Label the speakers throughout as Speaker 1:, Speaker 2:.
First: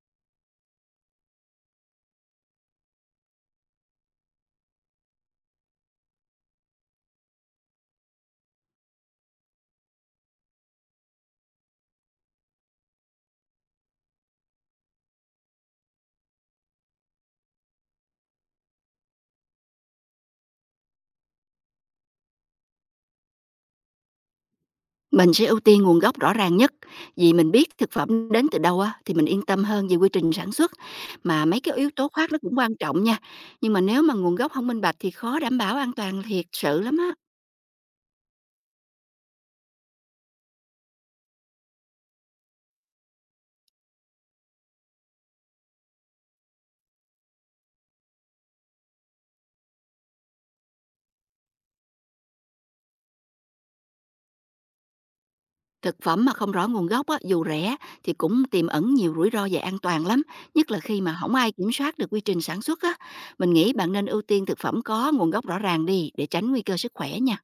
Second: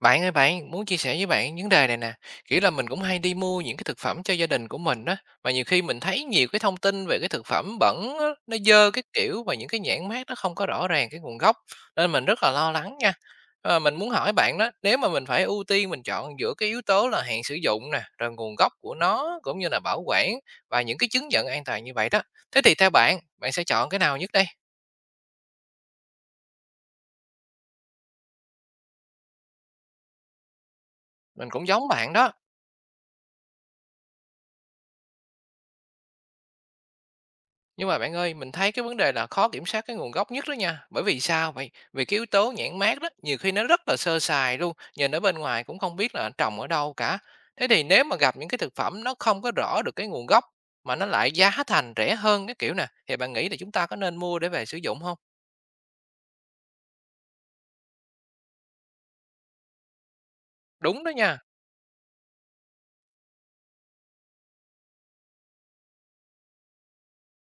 Speaker 1: Bạn ơi bạn, muốn chia sẻ với bạn vấn đề này nè, kiểu là mình cũng hay đi mua những cái thực phẩm cho gia đình của mình đó, mà nhiều khi mình thấy nhiều cái thông tin về cái thực phẩm bẩn á, nó dơ cái kiểu và những cái nhãn mác nó không có rõ ràng cái nguồn gốc, nên mình rất là lo lắng nha. Ờ, mình muốn hỏi bạn đó, nếu mà mình phải ưu tiên mình chọn giữa cái yếu tố là hàng sử dụng nè, rồi nguồn gốc của nó cũng như là bảo quản và những cái chứng nhận an toàn như vậy đó. Thế thì theo bạn, bạn sẽ chọn cái nào nhất đây?
Speaker 2: Mình sẽ ưu tiên nguồn gốc rõ ràng nhất, vì mình biết thực phẩm đến từ đâu á, thì mình yên tâm hơn về quy trình sản xuất. Mà
Speaker 1: Mình
Speaker 2: mấy
Speaker 1: cũng
Speaker 2: cái yếu
Speaker 1: giống
Speaker 2: tố
Speaker 1: bạn
Speaker 2: khoác
Speaker 1: đó.
Speaker 2: nó cũng quan trọng nha, nhưng mà nếu mà nguồn gốc không minh bạch thì khó đảm bảo an toàn thiệt sự lắm á.
Speaker 1: Nhưng mà bạn ơi, mình thấy cái vấn đề là khó kiểm soát cái nguồn gốc nhất đó nha. Bởi vì sao vậy? Vì cái yếu tố nhãn mác đó, nhiều khi nó rất là sơ sài luôn, nhìn ở bên ngoài cũng không biết là trồng ở đâu cả. Thế thì nếu mà gặp những cái thực phẩm nó không có rõ được cái nguồn gốc, mà nó lại giá thành rẻ hơn cái kiểu nè, thì bạn nghĩ là chúng ta có nên mua để về sử dụng không?
Speaker 2: Thực phẩm mà không rõ nguồn gốc á, dù rẻ thì cũng tiềm ẩn nhiều rủi ro về an toàn lắm, nhất là khi
Speaker 1: Đúng đó
Speaker 2: mà không
Speaker 1: nha.
Speaker 2: ai kiểm soát được quy trình sản xuất á. Mình nghĩ bạn nên ưu tiên thực phẩm có nguồn gốc rõ ràng đi, để tránh nguy cơ sức khỏe nha.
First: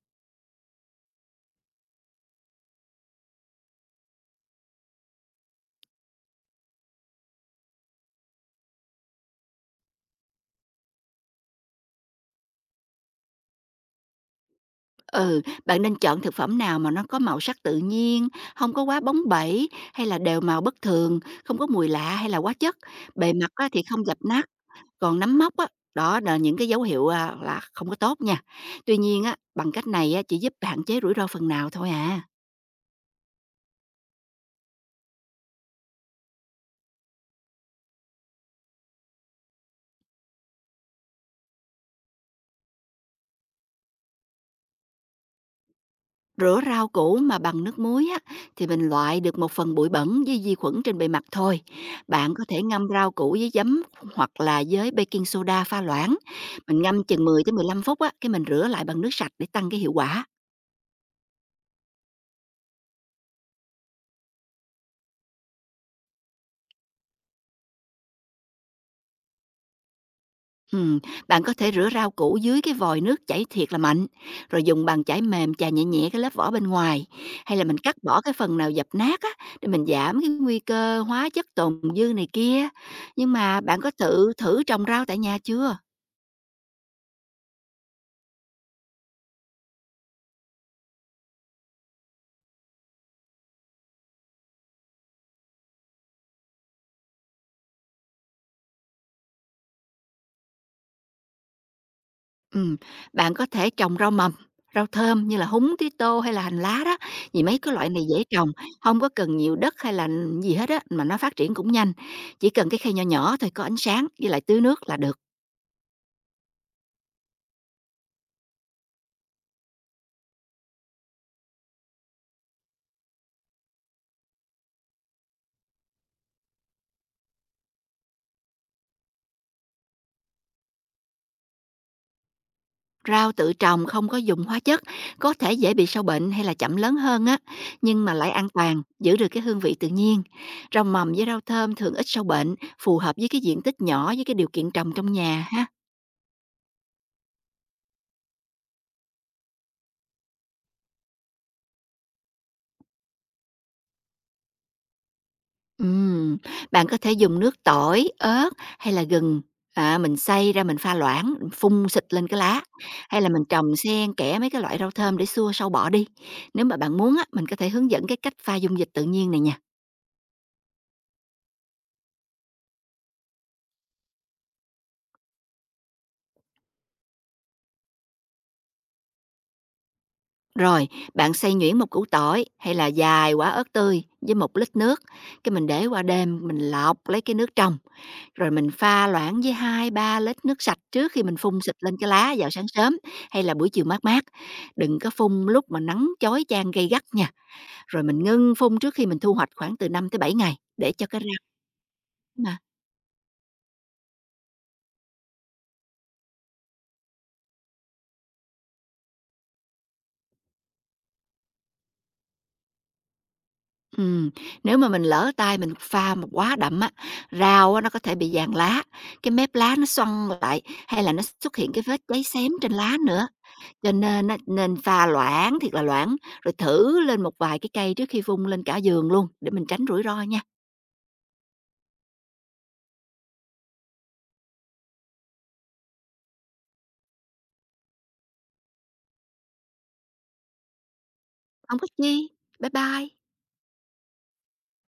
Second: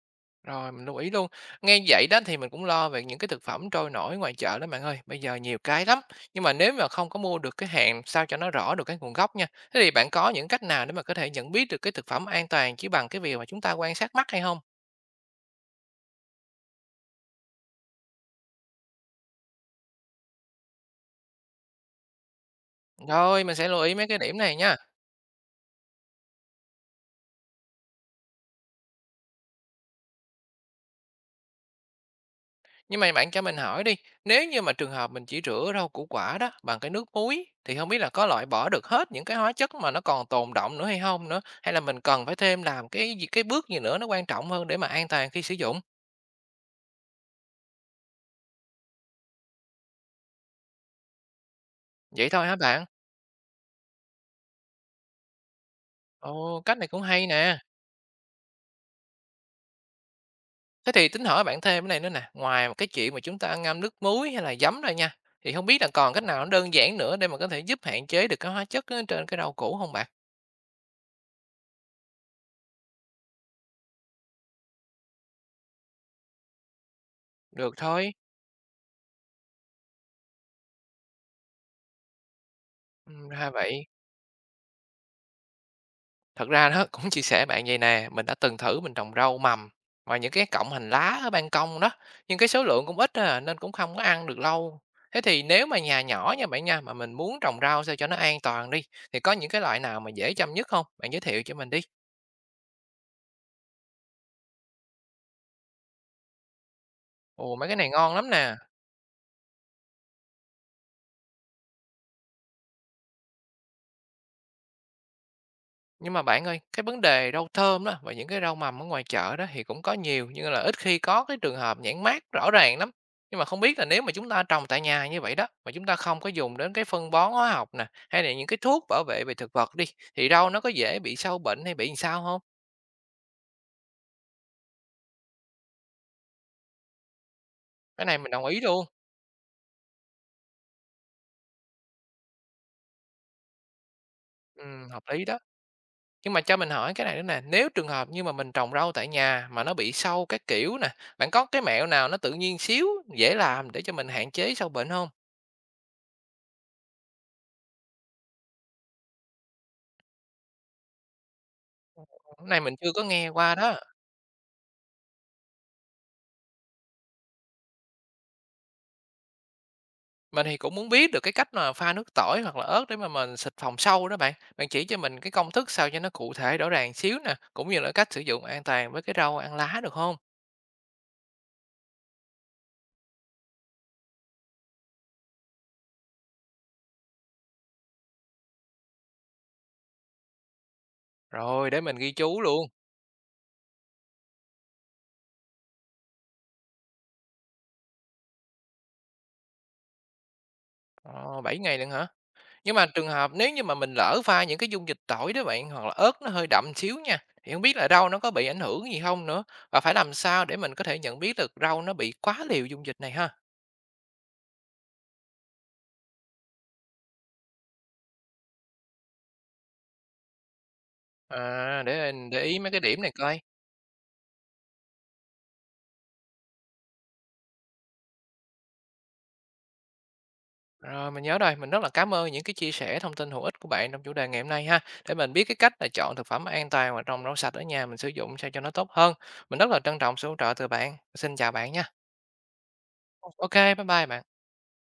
Speaker 1: Rồi, mình lưu ý luôn. Nghe vậy đó thì mình cũng lo về những cái thực phẩm trôi nổi ngoài chợ đó bạn ơi. Bây giờ nhiều cái lắm. Nhưng mà nếu mà không có mua được cái hàng sao cho nó rõ được cái nguồn gốc nha. Thế thì bạn có những cách nào để mà có thể nhận biết được cái thực phẩm an toàn chỉ bằng cái việc mà chúng ta quan sát mắt hay không?
Speaker 2: Ừ, bạn nên chọn thực phẩm nào mà nó có màu sắc tự nhiên, không có quá bóng bẩy hay là đều màu bất thường, không có mùi lạ hay là quá chất. Bề
Speaker 1: Rồi,
Speaker 2: mặt
Speaker 1: mình
Speaker 2: á
Speaker 1: sẽ lưu
Speaker 2: thì
Speaker 1: ý
Speaker 2: không
Speaker 1: mấy
Speaker 2: dập
Speaker 1: cái điểm
Speaker 2: nát,
Speaker 1: này nha.
Speaker 2: còn nấm mốc á, đó là những cái dấu hiệu, là không có tốt nha. Tuy nhiên á, bằng cách này á, chỉ giúp hạn chế rủi ro phần nào thôi à.
Speaker 1: Nhưng mà bạn cho mình hỏi đi, nếu như mà trường hợp mình chỉ rửa rau củ quả đó bằng cái nước muối thì không biết là có loại bỏ được hết những cái hóa chất mà nó còn tồn đọng nữa hay không nữa, hay là mình cần phải thêm làm cái bước gì nữa nó quan trọng hơn để mà an toàn khi sử dụng?
Speaker 2: Rửa rau củ mà bằng nước muối á, thì mình loại được một phần bụi bẩn với vi khuẩn trên bề mặt thôi.
Speaker 1: Vậy
Speaker 2: Bạn có
Speaker 1: thôi hả
Speaker 2: thể
Speaker 1: bạn?
Speaker 2: ngâm rau củ với giấm hoặc là với baking soda pha loãng.
Speaker 1: Ồ, cách
Speaker 2: Mình
Speaker 1: này cũng
Speaker 2: ngâm chừng
Speaker 1: hay
Speaker 2: 10 tới
Speaker 1: nè.
Speaker 2: 15 phút á, cái mình rửa lại bằng nước sạch để tăng cái hiệu quả.
Speaker 1: Thế thì tính hỏi bạn thêm cái này nữa nè, ngoài một cái chuyện mà chúng ta ngâm nước muối hay là giấm ra nha, thì không biết là còn cách nào nó đơn giản nữa để mà có thể giúp hạn chế được cái hóa chất á trên cái rau củ không bạn?
Speaker 2: Ừm, Bạn có thể rửa rau củ dưới cái vòi nước chảy thiệt là mạnh, rồi dùng bàn chải mềm chà nhẹ nhẹ cái lớp vỏ bên ngoài, hay là
Speaker 1: Được
Speaker 2: mình cắt
Speaker 1: thôi,
Speaker 2: bỏ cái phần nào dập nát á, để mình giảm cái nguy cơ hóa chất tồn dư này kia. Nhưng
Speaker 1: ra
Speaker 2: mà bạn
Speaker 1: vậy.
Speaker 2: có tự thử trồng rau tại nhà chưa?
Speaker 1: Thật ra đó, cũng chia sẻ bạn vậy nè, mình đã từng thử mình trồng rau mầm và những cái cọng hành lá ở ban công đó, nhưng cái số lượng cũng ít à, nên cũng không có ăn được lâu. Thế thì nếu mà nhà nhỏ nha bạn nha, mà mình muốn trồng rau sao cho nó an toàn đi, thì có những cái loại nào mà dễ chăm nhất không, Bạn giới thiệu cho mình đi.
Speaker 2: Ừm, Bạn có thể trồng rau mầm, rau thơm như là húng, tía tô hay là hành lá đó, vì
Speaker 1: Ồ,
Speaker 2: mấy
Speaker 1: mấy
Speaker 2: cái
Speaker 1: cái
Speaker 2: loại
Speaker 1: này
Speaker 2: này
Speaker 1: ngon
Speaker 2: dễ
Speaker 1: lắm
Speaker 2: trồng,
Speaker 1: nè.
Speaker 2: không có cần nhiều đất hay là gì hết á, mà nó phát triển cũng nhanh. Chỉ cần cái khay nhỏ nhỏ thôi, có ánh sáng với lại tưới nước là được.
Speaker 1: Nhưng mà bạn ơi, cái vấn đề rau thơm đó và những cái rau mầm ở ngoài chợ đó thì cũng có nhiều, nhưng là ít khi có cái trường hợp nhãn mác rõ ràng lắm. Nhưng mà không biết là nếu mà chúng ta trồng tại nhà như vậy đó, mà chúng ta không có dùng đến cái phân bón hóa học nè, hay là những cái thuốc bảo vệ về thực vật đi, thì rau nó có dễ bị sâu bệnh hay bị làm sao không?
Speaker 2: Rau tự trồng không có dùng hóa chất, có thể dễ bị sâu bệnh hay là chậm lớn hơn á, nhưng
Speaker 1: Cái
Speaker 2: mà
Speaker 1: này
Speaker 2: lại
Speaker 1: mình đồng
Speaker 2: an
Speaker 1: ý
Speaker 2: toàn,
Speaker 1: luôn.
Speaker 2: giữ được cái hương vị tự nhiên. Rau mầm với rau thơm thường ít sâu bệnh, phù hợp với cái diện tích nhỏ với cái điều
Speaker 1: Ừ,
Speaker 2: kiện trồng
Speaker 1: hợp
Speaker 2: trong
Speaker 1: lý đó.
Speaker 2: nhà ha.
Speaker 1: Nhưng mà cho mình hỏi cái này nữa nè, nếu trường hợp như mà mình trồng rau tại nhà mà nó bị sâu các kiểu nè, bạn có cái mẹo nào nó tự nhiên xíu, dễ làm để cho mình hạn chế sâu bệnh không?
Speaker 2: Ừm, Bạn có thể dùng nước tỏi, ớt hay là gừng, mình xay ra mình pha loãng, mình phun xịt lên cái
Speaker 1: Cái
Speaker 2: lá,
Speaker 1: này mình chưa có
Speaker 2: hay là
Speaker 1: nghe
Speaker 2: mình
Speaker 1: qua
Speaker 2: trồng
Speaker 1: đó.
Speaker 2: xen kẽ mấy cái loại rau thơm để xua sâu bọ đi. Nếu mà bạn muốn á, mình có thể hướng dẫn cái cách pha dung dịch tự nhiên này nha.
Speaker 1: Mình thì cũng muốn biết được cái cách mà pha nước tỏi hoặc là ớt để mà mình xịt phòng sâu đó bạn. Bạn chỉ cho mình cái công thức sao cho nó cụ thể rõ ràng xíu nè, cũng như là cách sử dụng an toàn với cái rau ăn lá được không?
Speaker 2: Rồi, bạn xay nhuyễn một củ tỏi hay là vài quả ớt tươi với 1 lít nước, cái mình để qua đêm mình lọc lấy cái nước trong. Rồi mình pha loãng với hai ba lít nước sạch trước khi mình phun
Speaker 1: Rồi
Speaker 2: xịt
Speaker 1: để
Speaker 2: lên
Speaker 1: mình
Speaker 2: cái
Speaker 1: ghi
Speaker 2: lá
Speaker 1: chú
Speaker 2: vào sáng
Speaker 1: luôn.
Speaker 2: sớm hay là buổi chiều mát mát. Đừng có phun lúc mà nắng chói chang gay gắt nha. Rồi mình ngưng phun trước khi mình thu hoạch khoảng từ 5 tới 7 ngày để cho cái
Speaker 1: Ờ,
Speaker 2: rau
Speaker 1: 7 ngày luôn hả?
Speaker 2: mà.
Speaker 1: Nhưng mà trường hợp nếu như mà mình lỡ pha những cái dung dịch tỏi đó bạn hoặc là ớt nó hơi đậm xíu nha, thì không biết là rau nó có bị ảnh hưởng gì không nữa, và phải làm sao để mình có thể nhận biết được rau nó bị quá liều dung dịch này ha.
Speaker 2: Ừm, Nếu mà mình lỡ tay mình pha mà quá đậm á, rau á nó có thể bị vàng lá, cái mép lá nó xoăn lại hay là nó xuất hiện cái
Speaker 1: À,
Speaker 2: vết
Speaker 1: để
Speaker 2: cháy
Speaker 1: mình để
Speaker 2: xém
Speaker 1: ý mấy
Speaker 2: trên
Speaker 1: cái
Speaker 2: lá
Speaker 1: điểm này
Speaker 2: nữa.
Speaker 1: coi.
Speaker 2: Cho nên á, nên pha loãng thiệt là loãng, rồi thử lên một vài cái cây trước khi vung lên cả giường luôn để mình tránh rủi ro nha.
Speaker 1: Rồi, mình nhớ rồi, mình rất là cảm ơn những cái chia sẻ thông tin hữu ích của bạn trong chủ đề ngày hôm nay ha, để mình biết cái cách là chọn thực phẩm an toàn và trồng rau sạch ở nhà mình sử dụng sao cho nó tốt hơn. Mình rất là trân trọng sự hỗ trợ từ bạn. Xin chào bạn
Speaker 2: Hông
Speaker 1: nha.
Speaker 2: có chi. Bye bye.
Speaker 1: Ok, bye bye bạn.